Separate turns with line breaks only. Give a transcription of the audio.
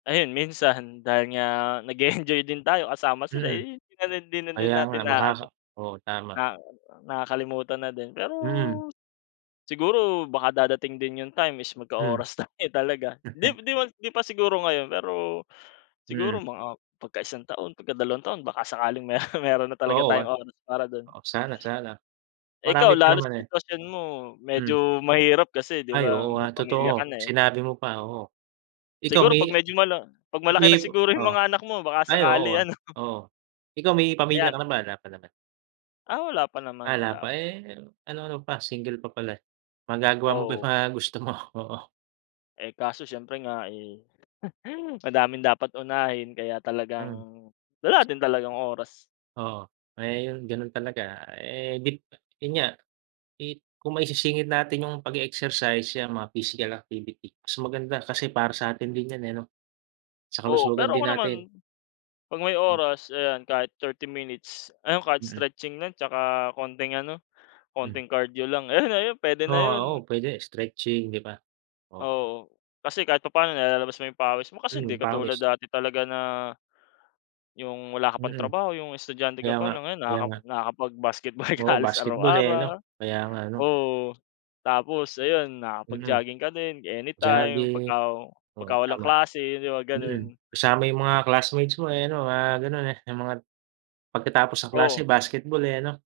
Ayun minsan dahil nga nag-e-enjoy din tayo kasama sila
Mm.
eh 'di na din hindi na din
Kaya nga,
natin na-aano.
makaka oo tama.
Na nakakalimutan na din pero,
Mhm.
siguro baka darating din yung time is
Hmm.
magka-oras tayo talaga, di di pa di pa siguro ngayon pero siguro
Hmm.
mga pagka-isang taon, pagka-dalawang taon baka sakaling meron meron na talaga
Oo, ah.
tayong oras para dun.
Oh sana sana.
Eh ikaw
Marami pa
lalo
naman
sa
eh.
sitwasyon mo,
Hmm.
medyo mahirap kasi 'di
Ay
ba
oo nga
may pamilya
totoo,
ka na eh.
sinabi mo pa, oo. Ikaw
Siguro pag
may
medyo mala pag malaki na
may pa
siguro yung
oh?
mga anak mo baka
Ay
sakali
oo, ah,
ano.
oo. Ikaw may pamilya
Ayan.
ka naman? Wala pa naman.
Ah, wala pa naman,
Ah, la
wala
pa,
pa.
eh ano-ano pa single pa pala eh. Magagawa mo pa yung
Oo.
mga gusto mo, oo.
Eh kaso siyempre nga eh, madaming dapat unahin kaya talagang
Mm.
wala din talagang oras.
Oo. Ayun ganun talaga. Eh gin yun nga, eh, kung maisisingit natin yung pag-e-exercise 'yang mga physical activity, mas maganda kasi para sa atin din yan eh, 'no? Sa
Oo
kalusugan
pero
din
ako naman,
natin.
pag may oras ayan, kahit 30 minutes, ayun kahit
Mm.
stretching lang tsaka konting ano,
Mm.
konting cardio lang ayun ayun pwede na
Ah,
yun.
oo pwede. Stretching, 'di ba? O
Oo. Kasi kahit papaano nilalabas mo yung pawis mo kasi hindi
Mm,
katulad
pawis.
dati talaga na, yung wala ka pang
Mm.
trabaho, yung estudyante ka
Kaya
pa
nga,
lang, ngayon
kaya
nakaka
nga.
nakakapag basketball ka
Oo
halos
basketball eh, ano?
araw-araw.
Kaya nga 'no.
Oo. Tapos ayun,
Mhm.
nakakapag-jogging ka din anytime
Jogging,
pagka
oo
pagka-walang
tama.
klase, 'di ba
Mhm.
ganun.
Kasama yung mga classmates mo eh ano mga ganon eh yung mga pagkatapos ng klase
Oo.
basketball eh, ano?